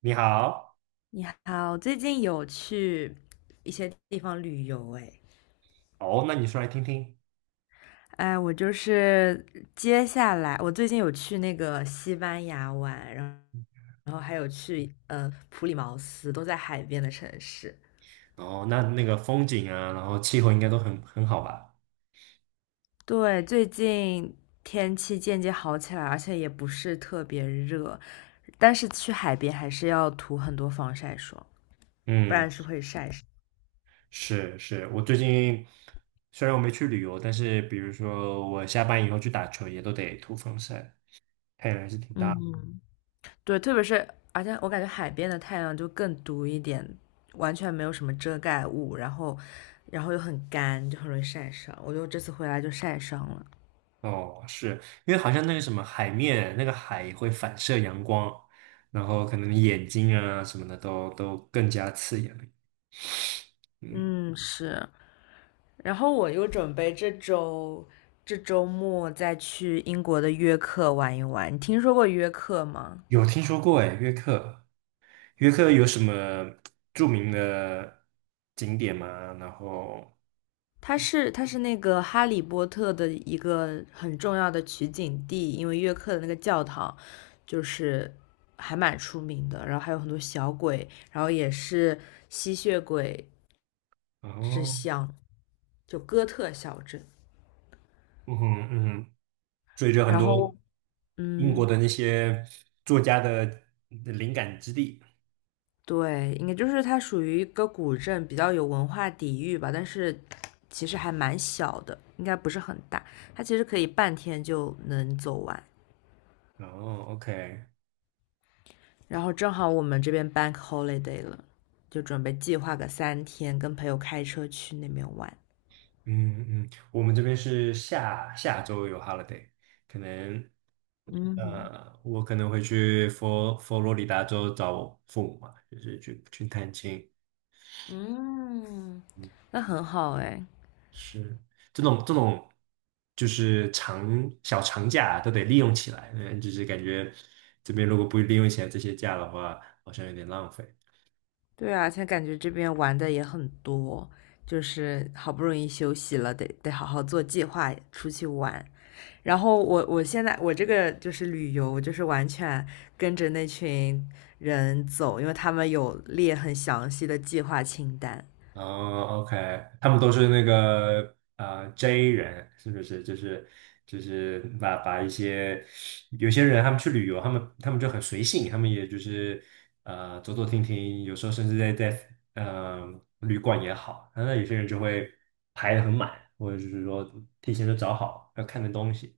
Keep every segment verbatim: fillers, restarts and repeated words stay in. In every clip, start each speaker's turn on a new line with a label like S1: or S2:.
S1: 你好。
S2: 你好，最近有去一些地方旅游哎，
S1: 哦，那你说来听听。
S2: 哎，我就是接下来，我最近有去那个西班牙玩，然后然后还有去呃普里茅斯，都在海边的城市。
S1: 哦，那那个风景啊，然后气候应该都很很好吧？
S2: 对，最近天气渐渐好起来，而且也不是特别热，但是去海边还是要涂很多防晒霜，不
S1: 嗯，
S2: 然是会晒伤。
S1: 是是，我最近虽然我没去旅游，但是比如说我下班以后去打球，也都得涂防晒，太阳还是挺大的。
S2: 嗯，对，特别是而且我感觉海边的太阳就更毒一点，完全没有什么遮盖物，然后然后又很干，就很容易晒伤。我就这次回来就晒伤了。
S1: 哦，是因为好像那个什么海面，那个海会反射阳光，然后可能眼睛啊什么的都都更加刺眼了。嗯，
S2: 嗯，是。然后我又准备这周，这周末再去英国的约克玩一玩。你听说过约克吗？
S1: 有听说过哎，约克，约克有什么著名的景点吗？然后，
S2: 它是它是那个《哈利波特》的一个很重要的取景地，因为约克的那个教堂就是还蛮出名的，然后还有很多小鬼，然后也是吸血鬼之
S1: 哦，
S2: 乡，就哥特小镇。
S1: 嗯哼嗯哼，所以就很
S2: 然
S1: 多
S2: 后，
S1: 英国
S2: 嗯，
S1: 的那些作家的灵感之地。
S2: 对，应该就是它属于一个古镇，比较有文化底蕴吧，但是其实还蛮小的，应该不是很大，它其实可以半天就能走完。
S1: 哦，OK。
S2: 然后正好我们这边 bank holiday 了，就准备计划个三天，跟朋友开车去那边玩。
S1: 嗯嗯，我们这边是下下周有 holiday，可能
S2: 嗯
S1: 呃，我可能会去佛佛罗里达州找我父母嘛，就是去去探亲。
S2: 嗯，
S1: 嗯，
S2: 那很好哎。
S1: 是这种这种，就是长小长假都得利用起来，嗯，就是感觉这边如果不利用起来这些假的话，好像有点浪费。
S2: 对啊，现在感觉这边玩的也很多，就是好不容易休息了，得得好好做计划出去玩。然后我我现在我这个就是旅游，我就是完全跟着那群人走，因为他们有列很详细的计划清单。
S1: 哦，OK。他们都是那个啊 J 人，是不是就是就是把把一些有些人他们去旅游，他们他们就很随性，他们也就是呃走走停停，有时候甚至在在嗯旅馆也好，那有些人就会排得很满，或者就是说提前就找好要看的东西。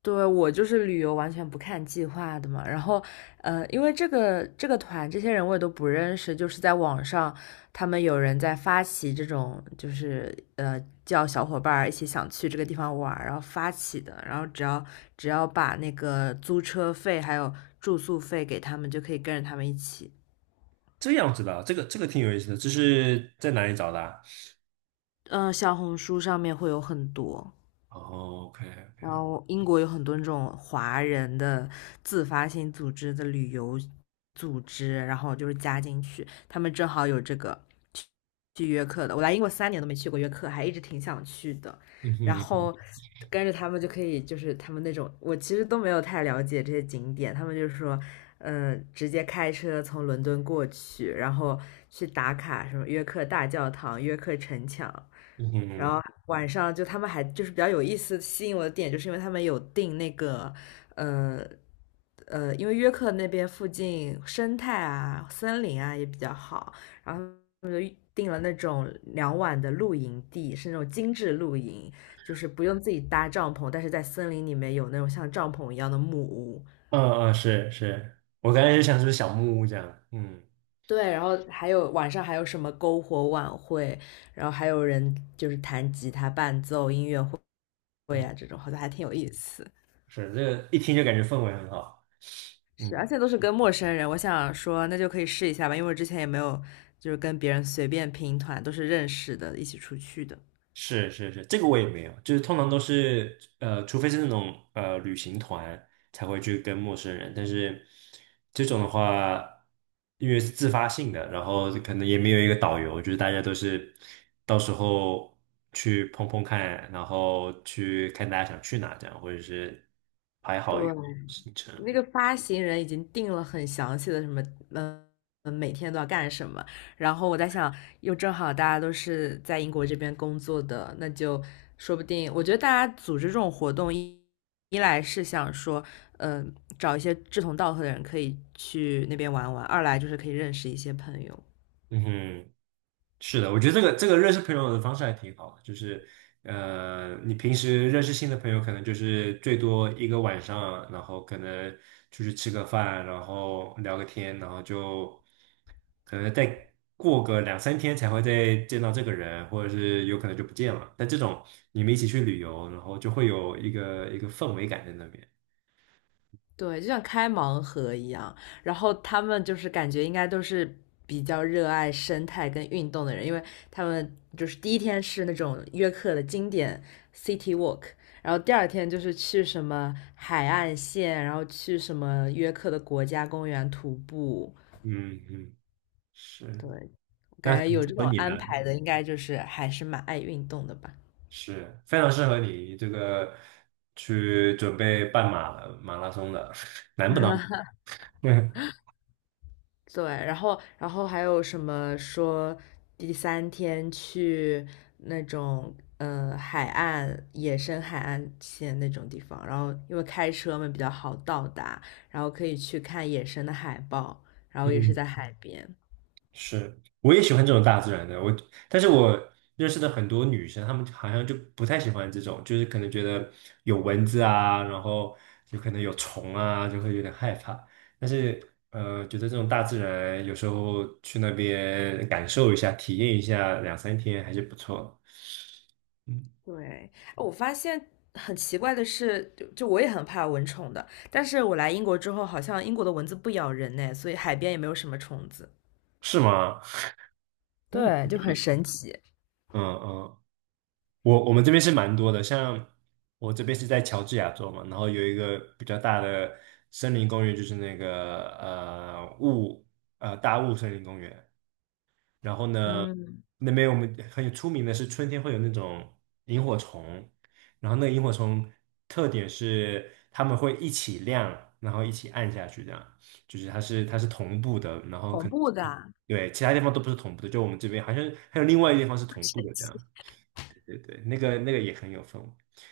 S2: 对，我就是旅游完全不看计划的嘛，然后，呃，因为这个这个团这些人我也都不认识，就是在网上他们有人在发起这种，就是呃叫小伙伴一起想去这个地方玩然后发起的，然后只要只要把那个租车费还有住宿费给他们，就可以跟着他们一起。
S1: 这样子的，这个这个挺有意思的，这是在哪里找的啊？
S2: 嗯、呃小红书上面会有很多。
S1: 哦，OK。
S2: 然后英国有很多那种华人的自发性组织的旅游组织，然后就是加进去，他们正好有这个去去约克的。我来英国三年都没去过约克，还一直挺想去的。
S1: 嗯
S2: 然
S1: 哼
S2: 后跟着他们就可以，就是他们那种，我其实都没有太了解这些景点，他们就是说，嗯，直接开车从伦敦过去，然后去打卡什么约克大教堂、约克城墙。
S1: 嗯
S2: 然
S1: 哼。
S2: 后晚上就他们还就是比较有意思，吸引我的点就是因为他们有订那个，呃呃，因为约克那边附近生态啊、森林啊也比较好，然后他们就订了那种两晚的露营地，是那种精致露营，就是不用自己搭帐篷，但是在森林里面有那种像帐篷一样的木屋。
S1: 嗯嗯，是是，我刚才就想是不是小木屋这样，嗯。
S2: 对，然后还有晚上还有什么篝火晚会，然后还有人就是弹吉他伴奏音乐会
S1: 嗯，
S2: 啊，这种好像还挺有意思。
S1: 是这个一听就感觉氛围很好，
S2: 是，
S1: 嗯。
S2: 而且都是跟陌生人，我想说那就可以试一下吧，因为我之前也没有就是跟别人随便拼团，都是认识的，一起出去的。
S1: 是是是，这个我也没有，就是通常都是呃，除非是那种呃旅行团才会去跟陌生人，但是这种的话，因为是自发性的，然后可能也没有一个导游，就是大家都是到时候去碰碰看，然后去看大家想去哪这样，或者是排
S2: 对，
S1: 好一个行程。
S2: 那个发行人已经定了很详细的什么，嗯，嗯每天都要干什么。然后我在想，又正好大家都是在英国这边工作的，那就说不定，我觉得大家组织这种活动一，一来是想说，嗯、找一些志同道合的人可以去那边玩玩；二来就是可以认识一些朋友。
S1: 嗯哼。是的，我觉得这个这个认识朋友的方式还挺好的，就是呃，你平时认识新的朋友，可能就是最多一个晚上，然后可能出去吃个饭，然后聊个天，然后就可能再过个两三天才会再见到这个人，或者是有可能就不见了。但这种你们一起去旅游，然后就会有一个一个氛围感在那边。
S2: 对，就像开盲盒一样，然后他们就是感觉应该都是比较热爱生态跟运动的人，因为他们就是第一天是那种约克的经典 city walk，然后第二天就是去什么海岸线，然后去什么约克的国家公园徒步。
S1: 嗯嗯，是。
S2: 对，我感
S1: 那
S2: 觉有这
S1: 和
S2: 种
S1: 你呢？
S2: 安排的，应该就是还是蛮爱运动的吧。
S1: 是非常适合你这个去准备半马马拉松的，难不难？对。
S2: 对，然后然后还有什么说第三天去那种呃海岸野生海岸线那种地方，然后因为开车嘛比较好到达，然后可以去看野生的海豹，然后也是
S1: 嗯，
S2: 在海边。
S1: 是，我也喜欢这种大自然的。我，但是我认识的很多女生，她们好像就不太喜欢这种，就是可能觉得有蚊子啊，然后有可能有虫啊，就会有点害怕。但是，呃，觉得这种大自然有时候去那边感受一下、体验一下两三天还是不错的。嗯，
S2: 对，哎我发现很奇怪的是，就就我也很怕蚊虫的，但是我来英国之后，好像英国的蚊子不咬人呢，所以海边也没有什么虫子。
S1: 是吗？
S2: 对，
S1: 嗯
S2: 就很神奇。
S1: 嗯嗯，我我们这边是蛮多的，像我这边是在乔治亚州嘛，然后有一个比较大的森林公园，就是那个呃雾呃大雾森林公园。然后呢，
S2: 嗯，
S1: 那边我们很有出名的是春天会有那种萤火虫，然后那个萤火虫特点是它们会一起亮，然后一起暗下去，这样就是它是它是同步的，然后可
S2: 恐
S1: 能
S2: 怖的，
S1: 对其他地方都不是同步的，就我们这边好像还有另外一个地方是
S2: 很
S1: 同步
S2: 神
S1: 的这
S2: 奇。
S1: 样。对对，那个那个也很有氛围，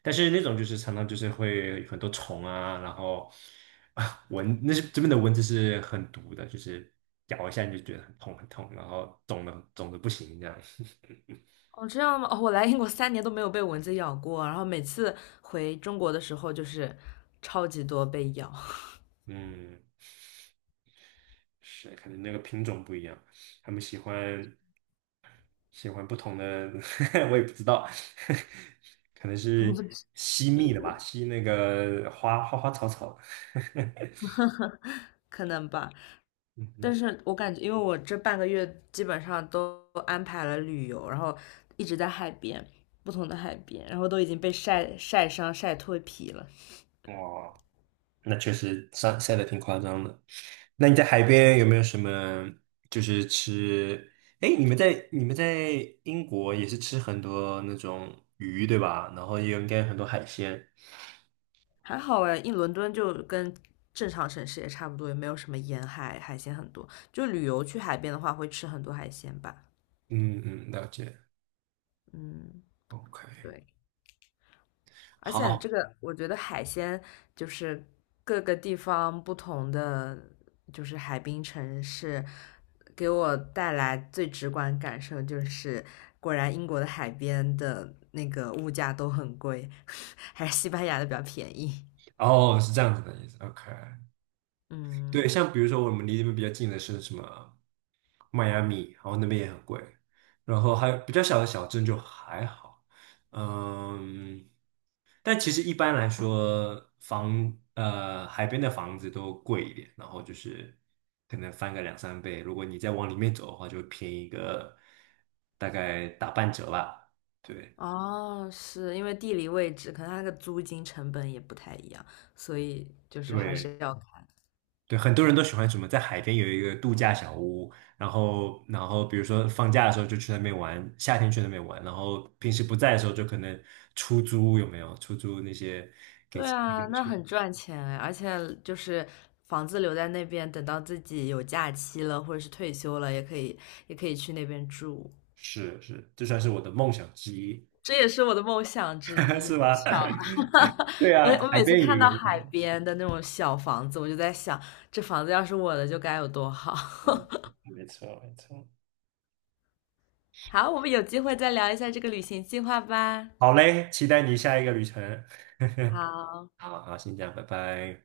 S1: 但是那种就是常常就是会有很多虫啊，然后啊蚊，那是这边的蚊子是很毒的，就是咬一下你就觉得很痛很痛，然后肿的肿的不行这样。
S2: 哦，这样吗？哦，我来英国三年都没有被蚊子咬过，然后每次回中国的时候就是超级多被咬，
S1: 嗯，是，可能那个品种不一样，他们喜欢喜欢不同的，我也不知道，可能是吸蜜的吧，吸那个花花花草草。
S2: 可能吧。但
S1: 嗯
S2: 是我感觉，因为我这半个月基本上都安排了旅游，然后一直在海边，不同的海边，然后都已经被晒晒伤、晒脱皮了。
S1: 哼，哇。那确实晒晒的挺夸张的。那你在海边有没有什么就是吃？哎，你们在你们在英国也是吃很多那种鱼对吧？然后也有应该很多海鲜。
S2: 还好哎，一伦敦就跟正常城市也差不多，也没有什么沿海，海鲜很多。就旅游去海边的话，会吃很多海鲜吧。
S1: 嗯嗯，了解。
S2: 嗯，
S1: OK。
S2: 对。而且这
S1: 好。
S2: 个，我觉得海鲜就是各个地方不同的，就是海滨城市，给我带来最直观感受就是，果然英国的海边的那个物价都很贵，还是西班牙的比较便宜。
S1: 哦，是这样子的意思。OK。对，
S2: 嗯，
S1: 像比如说我们离这边比较近的是什么迈阿密，然后那边也很贵，然后还有比较小的小镇就还好，嗯，但其实一般来说房呃海边的房子都贵一点，然后就是可能翻个两三倍，如果你再往里面走的话，就会便宜个大概打半折吧，对。
S2: 哦，是因为地理位置，可能它那个租金成本也不太一样，所以就是还
S1: 对，
S2: 是要看。
S1: 对，很多人都喜欢什么，在海边有一个度假小屋，然后，然后比如说放假的时候就去那边玩，夏天去那边玩，然后平时不在的时候就可能出租，有没有？出租那些给
S2: 对
S1: 钱那
S2: 啊，
S1: 个
S2: 那
S1: 去。
S2: 很赚钱哎，而且就是房子留在那边，等到自己有假期了或者是退休了，也可以也可以去那边住。
S1: 是是，这算是我的梦想之一，
S2: 这也是我的梦想之 一，
S1: 是
S2: 好
S1: 吧？
S2: 巧啊！
S1: 对
S2: 我
S1: 啊，
S2: 我
S1: 海
S2: 每次
S1: 边有
S2: 看到
S1: 一个，
S2: 海边的那种小房子，我就在想，这房子要是我的，就该有多好。
S1: 嗯，嗯没错没错。
S2: 好，我们有机会再聊一下这个旅行计划吧。
S1: 好嘞，期待你下一个旅程。
S2: 好。
S1: 好好，先这样，拜拜。